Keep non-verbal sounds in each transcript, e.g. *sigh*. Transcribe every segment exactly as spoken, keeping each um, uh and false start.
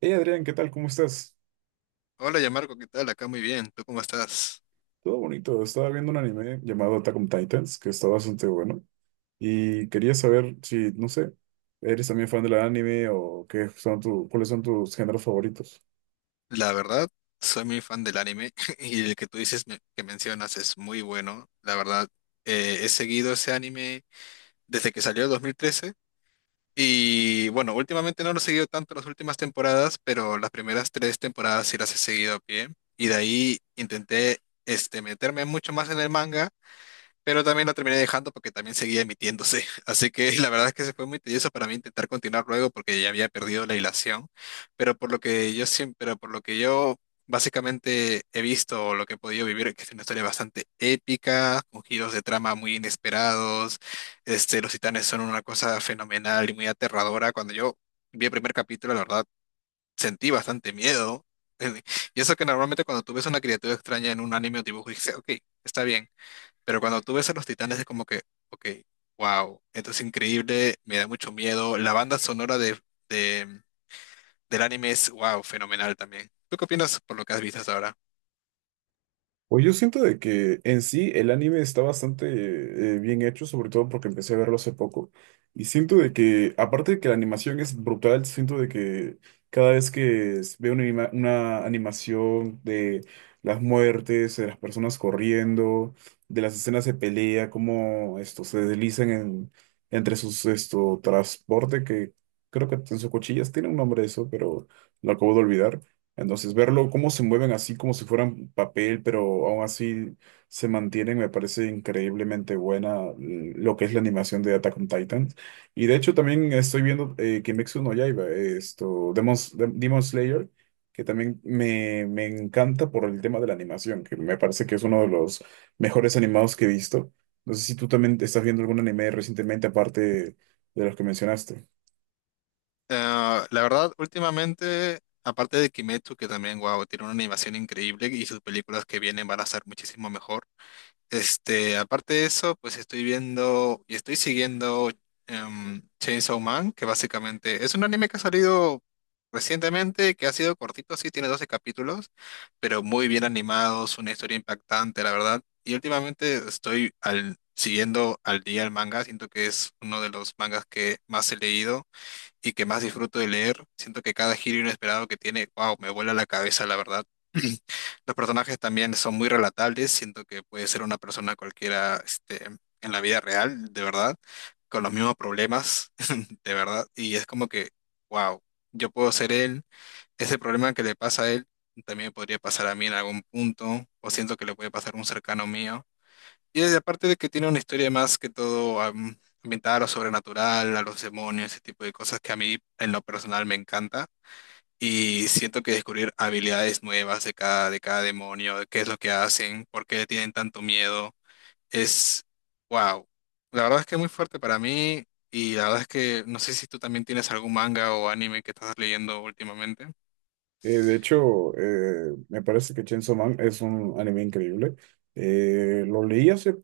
Hey Adrián, ¿qué tal? ¿Cómo estás? Hola, Yamarco, ¿qué tal? Acá muy bien. ¿Tú cómo estás? Todo bonito. Estaba viendo un anime llamado Attack on Titans, que está bastante bueno. Y quería saber si, no sé, ¿eres también fan del anime o qué son tu, cuáles son tus géneros favoritos? La verdad, soy muy fan del anime *laughs* y el que tú dices me- que mencionas es muy bueno. La verdad, eh, he seguido ese anime desde que salió en dos mil trece y bueno, últimamente no lo he seguido tanto las últimas temporadas, pero las primeras tres temporadas sí las he seguido a pie y de ahí intenté este, meterme mucho más en el manga, pero también la terminé dejando porque también seguía emitiéndose. *laughs* Así que la verdad es que se fue muy tedioso para mí intentar continuar luego porque ya había perdido la hilación. Pero por lo que yo siempre, pero por lo que yo básicamente he visto o lo que he podido vivir, que es una historia bastante épica, con giros de trama muy inesperados. Este, los titanes son una cosa fenomenal y muy aterradora. Cuando yo vi el primer capítulo, la verdad, sentí bastante miedo. *laughs* Y eso que normalmente cuando tú ves una criatura extraña en un anime o dibujo, dices, ok, está bien. Pero cuando tú ves a los Titanes es como que, ok, wow, esto es increíble, me da mucho miedo. La banda sonora de, de- del anime es, wow, fenomenal también. ¿Tú qué opinas por lo que has visto hasta ahora? Pues yo siento de que en sí el anime está bastante eh, bien hecho, sobre todo porque empecé a verlo hace poco. Y siento de que, aparte de que la animación es brutal, siento de que cada vez que s- veo una, anima- una animación de las muertes, de las personas corriendo, de las escenas de pelea, cómo esto se deslizan en- entre sus esto transporte, que creo que en sus cuchillas tiene un nombre eso, pero lo acabo de olvidar. Entonces, verlo, cómo se mueven así como si fueran papel, pero aún así se mantienen, me parece increíblemente buena l- lo que es la animación de Attack on Titan. Y de hecho también estoy viendo eh, Kimetsu no Yaiba, eh, esto, Demon, S- Dem- Demon Slayer, que también me, me encanta por el tema de la animación, que me parece que es uno de los mejores animados que he visto. No sé si tú también estás viendo algún anime recientemente aparte de los que mencionaste. Eh, la verdad, últimamente, aparte de Kimetsu, que también, wow, tiene una animación increíble y sus películas que vienen van a ser muchísimo mejor. Este, aparte de eso, pues estoy viendo y estoy siguiendo em, Chainsaw Man, que básicamente es un anime que ha salido recientemente, que ha sido cortito, sí, tiene doce capítulos, pero muy bien animados, una historia impactante, la verdad. Y últimamente estoy al, siguiendo al día el manga, siento que es uno de los mangas que más he leído y que más disfruto de leer. Siento que cada giro inesperado que tiene, wow, me vuela la cabeza, la verdad. *clears throat* Los personajes también son muy relatables, siento que puede ser una persona cualquiera, este, en la vida real, de verdad, con los mismos problemas, *laughs* de verdad, y es como que, wow, yo puedo ser él, ese problema que le pasa a él también podría pasar a mí en algún punto, o siento que le puede pasar a un cercano mío. Y es- aparte de que tiene una historia más que todo am, ambientada a lo sobrenatural, a los demonios, ese tipo de cosas que a mí en lo personal me encanta. Y siento que descubrir habilidades nuevas de cada, de cada demonio, de qué es lo que hacen, por qué tienen tanto miedo, es wow. La verdad es que es muy fuerte para mí y la verdad es que no sé si tú también tienes algún manga o anime que estás leyendo últimamente. Eh, de hecho, eh, me parece que Chainsaw Man es un anime increíble. Eh, lo leí hace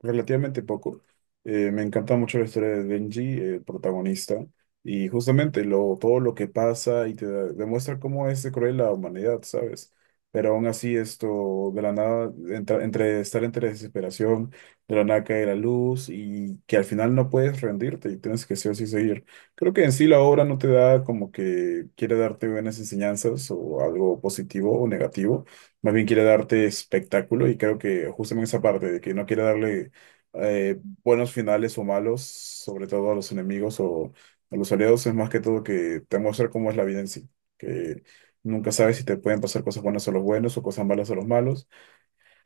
relativamente poco. Eh, me encanta mucho la historia de Denji, el protagonista, y justamente lo, todo lo que pasa y te da- demuestra cómo es de cruel la humanidad, ¿sabes? Pero aún así esto, de la nada, entra- entre estar entre desesperación, de la nada cae la luz y que al final no puedes rendirte y tienes que sí o sí seguir. Creo que en sí la obra no te da como que quiere darte buenas enseñanzas o algo positivo o negativo, más bien quiere darte espectáculo, y creo que justamente esa parte de que no quiere darle eh, buenos finales o malos, sobre todo a los enemigos o a los aliados, es más que todo que te muestra cómo es la vida en sí, que nunca sabes si te pueden pasar cosas buenas a los buenos o cosas malas a los malos,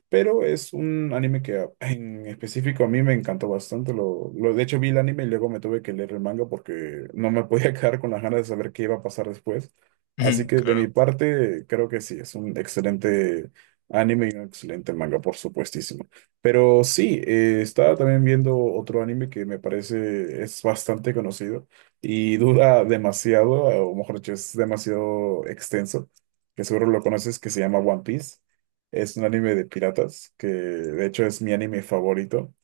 pero es un anime que a- en específico a mí me encantó bastante. Lo, lo, de hecho, vi el anime y luego me tuve que leer el manga porque no me podía *laughs* quedar con las ganas de saber qué iba a pasar después. Así *laughs* que de mi Claro. parte, creo que sí, es un excelente anime y un excelente manga, por supuestísimo. Pero sí, eh, estaba también viendo otro anime que me parece es bastante conocido y dura demasiado, o mejor dicho, es demasiado extenso, que seguro lo conoces, que se llama One Piece. Es un anime de piratas, que de hecho es mi anime favorito.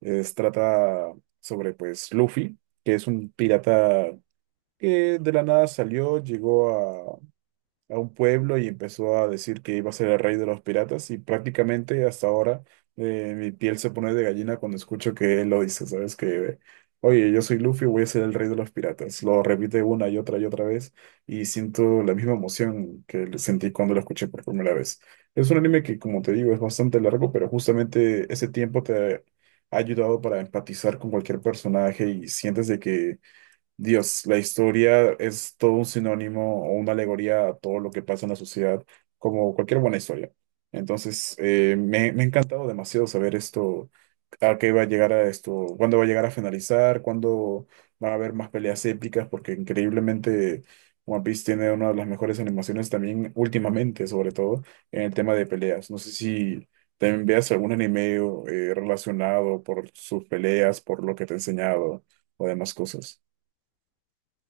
Es, trata sobre pues Luffy, que es un pirata que de la nada salió, llegó a un pueblo y empezó a decir que iba a ser el rey de los piratas, y prácticamente hasta ahora eh, mi piel se pone de gallina cuando escucho que él lo dice, ¿sabes? Que, oye, yo soy Luffy, voy a ser el rey de los piratas. Lo repite una y otra y otra vez, y siento la misma emoción que le sentí cuando lo escuché por primera vez. Es un anime que, como te digo, es bastante largo, pero justamente ese tiempo te ha ayudado para empatizar con cualquier personaje y sientes de que Dios, la historia es todo un sinónimo o una alegoría a todo lo que pasa en la sociedad, como cualquier buena historia. Entonces, eh, me, me ha encantado demasiado saber esto, a qué va a llegar a esto, cuándo va a llegar a finalizar, cuándo van a haber más peleas épicas, porque increíblemente One Piece tiene una de las mejores animaciones también últimamente, sobre todo en el tema de peleas. No sé si también veas algún anime eh, relacionado por sus peleas, por lo que te he enseñado o demás cosas.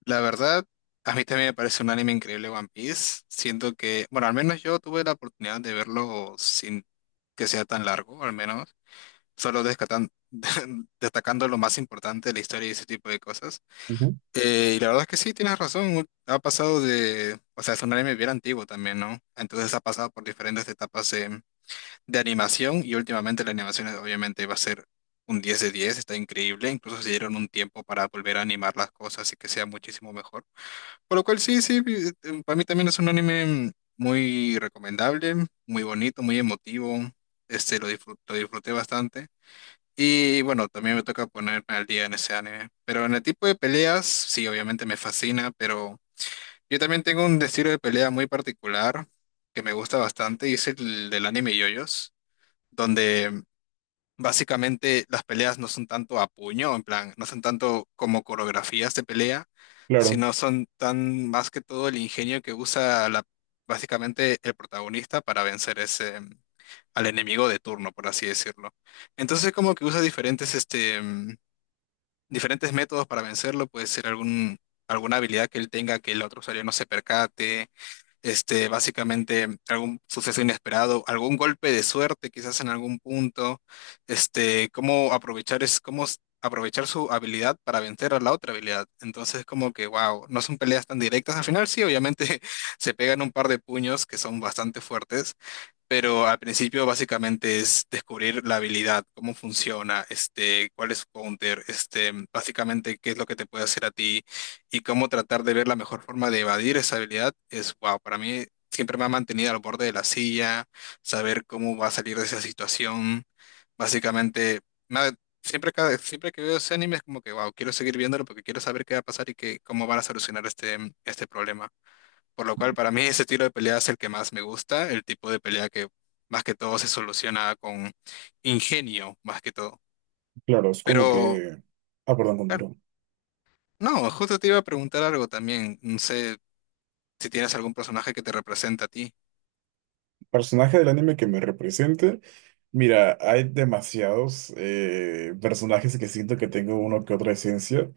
La verdad, a mí también me parece un anime increíble One Piece. Siento que, bueno, al menos yo tuve la oportunidad de verlo sin que sea tan largo, al menos, solo descatan- *laughs* destacando lo más importante de la historia y ese tipo de cosas. Eh, y la verdad es que sí, tienes razón, ha pasado de, o sea, es un anime bien antiguo también, ¿no? Entonces ha pasado por diferentes etapas de, de animación y últimamente la animación es obviamente va a ser un diez de diez, está increíble, incluso se dieron un tiempo para volver a animar las cosas y que sea muchísimo mejor. Por lo cual sí, sí, eh, para mí también es un anime muy recomendable, muy bonito, muy emotivo. Este, lo disfru- lo disfruté bastante. Y bueno, también me toca ponerme al día en ese anime. Pero en el tipo de peleas, sí, obviamente me fascina, pero yo también tengo un estilo de pelea muy particular que me gusta bastante y es el del anime yoyos, donde básicamente las peleas no son tanto a puño, en plan, no son tanto como coreografías de pelea, Claro, sino son tan más que todo el ingenio que usa la, básicamente el protagonista para vencer ese, mm, al enemigo de turno, por así decirlo. Entonces como que usa diferentes, este, mm, diferentes métodos para vencerlo, puede ser algún, alguna habilidad que él tenga que el otro usuario no se percate, este, básicamente algún suceso inesperado, algún golpe de suerte quizás en algún punto, este, cómo aprovechar es, cómo s- aprovechar su habilidad para vencer a la otra habilidad. Entonces, como que, wow, no son peleas tan directas. Al final sí, obviamente *laughs* se pegan un par de puños que son bastante fuertes, pero al principio básicamente es descubrir la habilidad, cómo funciona, este, cuál es su counter, este, básicamente qué es lo que te puede hacer a ti y cómo tratar de ver la mejor forma de evadir esa habilidad es wow, para mí siempre me ha mantenido al borde de la silla, saber cómo va a salir de esa situación, básicamente me ha- siempre cada- siempre que veo ese anime es como que wow, quiero seguir viéndolo porque quiero saber qué va a pasar y que, cómo van a solucionar este este problema. Por lo cual, para mí ese estilo de pelea es el que más me gusta, el tipo de pelea que más que todo se soluciona con ingenio, más que todo. claro, es como Pero, que... Ah, perdón, claro, continúo. no, justo te iba a preguntar algo también. No sé si tienes algún personaje que te representa a ti. Personaje del anime que me represente. Mira, hay demasiados eh, personajes que siento que tengo uno que otra esencia.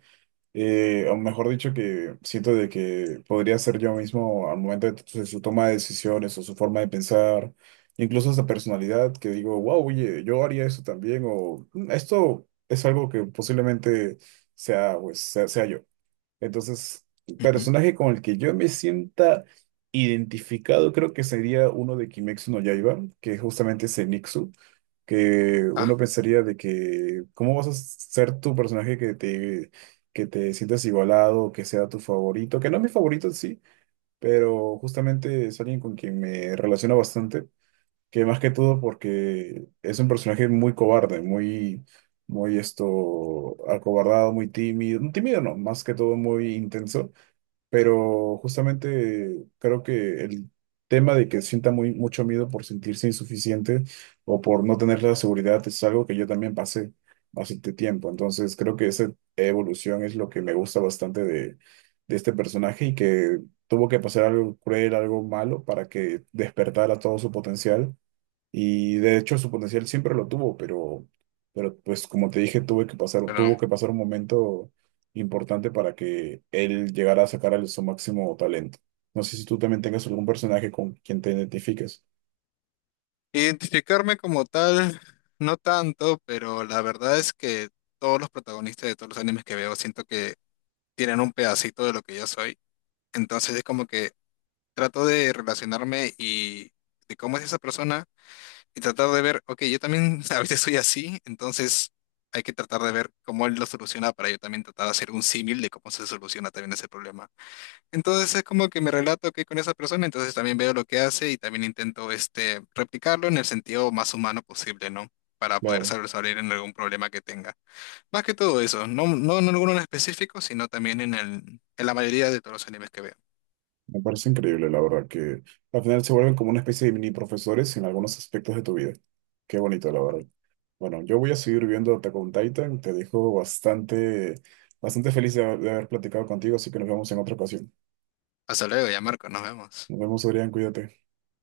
eh, O mejor dicho, que siento de que podría ser yo mismo al momento de su su toma de decisiones o su forma de pensar. Incluso esa personalidad que digo, wow, oye, yo haría eso también. O "Mm, esto es algo que posiblemente sea, pues, sea sea yo. Entonces, Ujú. personaje con el que yo me sienta identificado creo que sería uno de Kimetsu no Yaiba, que justamente es el que uno Ah, pensaría de que, ¿cómo vas a ser tu personaje que te, que te sientas igualado, que sea tu favorito? Que no es mi favorito, sí, pero justamente es alguien con quien me relaciono bastante, que más que todo porque es un personaje muy cobarde, muy, muy esto, acobardado, muy tímido, no, tímido no, más que todo muy intenso, pero justamente creo que el tema de que sienta muy, mucho miedo por sentirse insuficiente o por no tener la seguridad es algo que yo también pasé hace t- tiempo, entonces creo que esa evolución es lo que me gusta bastante de, de este personaje y que tuvo que pasar algo cruel, algo malo para que despertara todo su potencial, y de hecho su potencial siempre lo tuvo, pero, pero pues como te dije, tuve que pasar, tuvo pero que pasar un momento importante para que él llegara a sacar el- su máximo talento. No sé si tú también tengas algún personaje con quien te identifiques. identificarme como tal, no tanto, pero la verdad es que todos los protagonistas de todos los animes que veo siento que tienen un pedacito de lo que yo soy. Entonces es como que trato de relacionarme y de cómo es esa persona y tratar de ver, ok, yo también *laughs* a veces soy así, entonces hay que tratar de ver cómo él lo soluciona para yo también tratar de hacer un símil de cómo se soluciona también ese problema. Entonces es como que me relato que con esa persona, entonces también veo lo que hace y también intento, este, replicarlo en el sentido más humano posible, ¿no?, para poder Claro, salir en algún problema que tenga. Más que todo eso, no, no en alguno en específico, sino también en el, en la mayoría de todos los animes que veo. me parece increíble, la verdad, que al final se vuelven como una especie de mini profesores en algunos aspectos de tu vida. Qué bonito, la verdad. Bueno, yo voy a seguir viendo Attack on Titan. Te dejo bastante, bastante feliz de de haber platicado contigo, así que nos vemos en otra ocasión. Hasta luego, ya Marco, nos vemos. Nos vemos, Adrián, cuídate.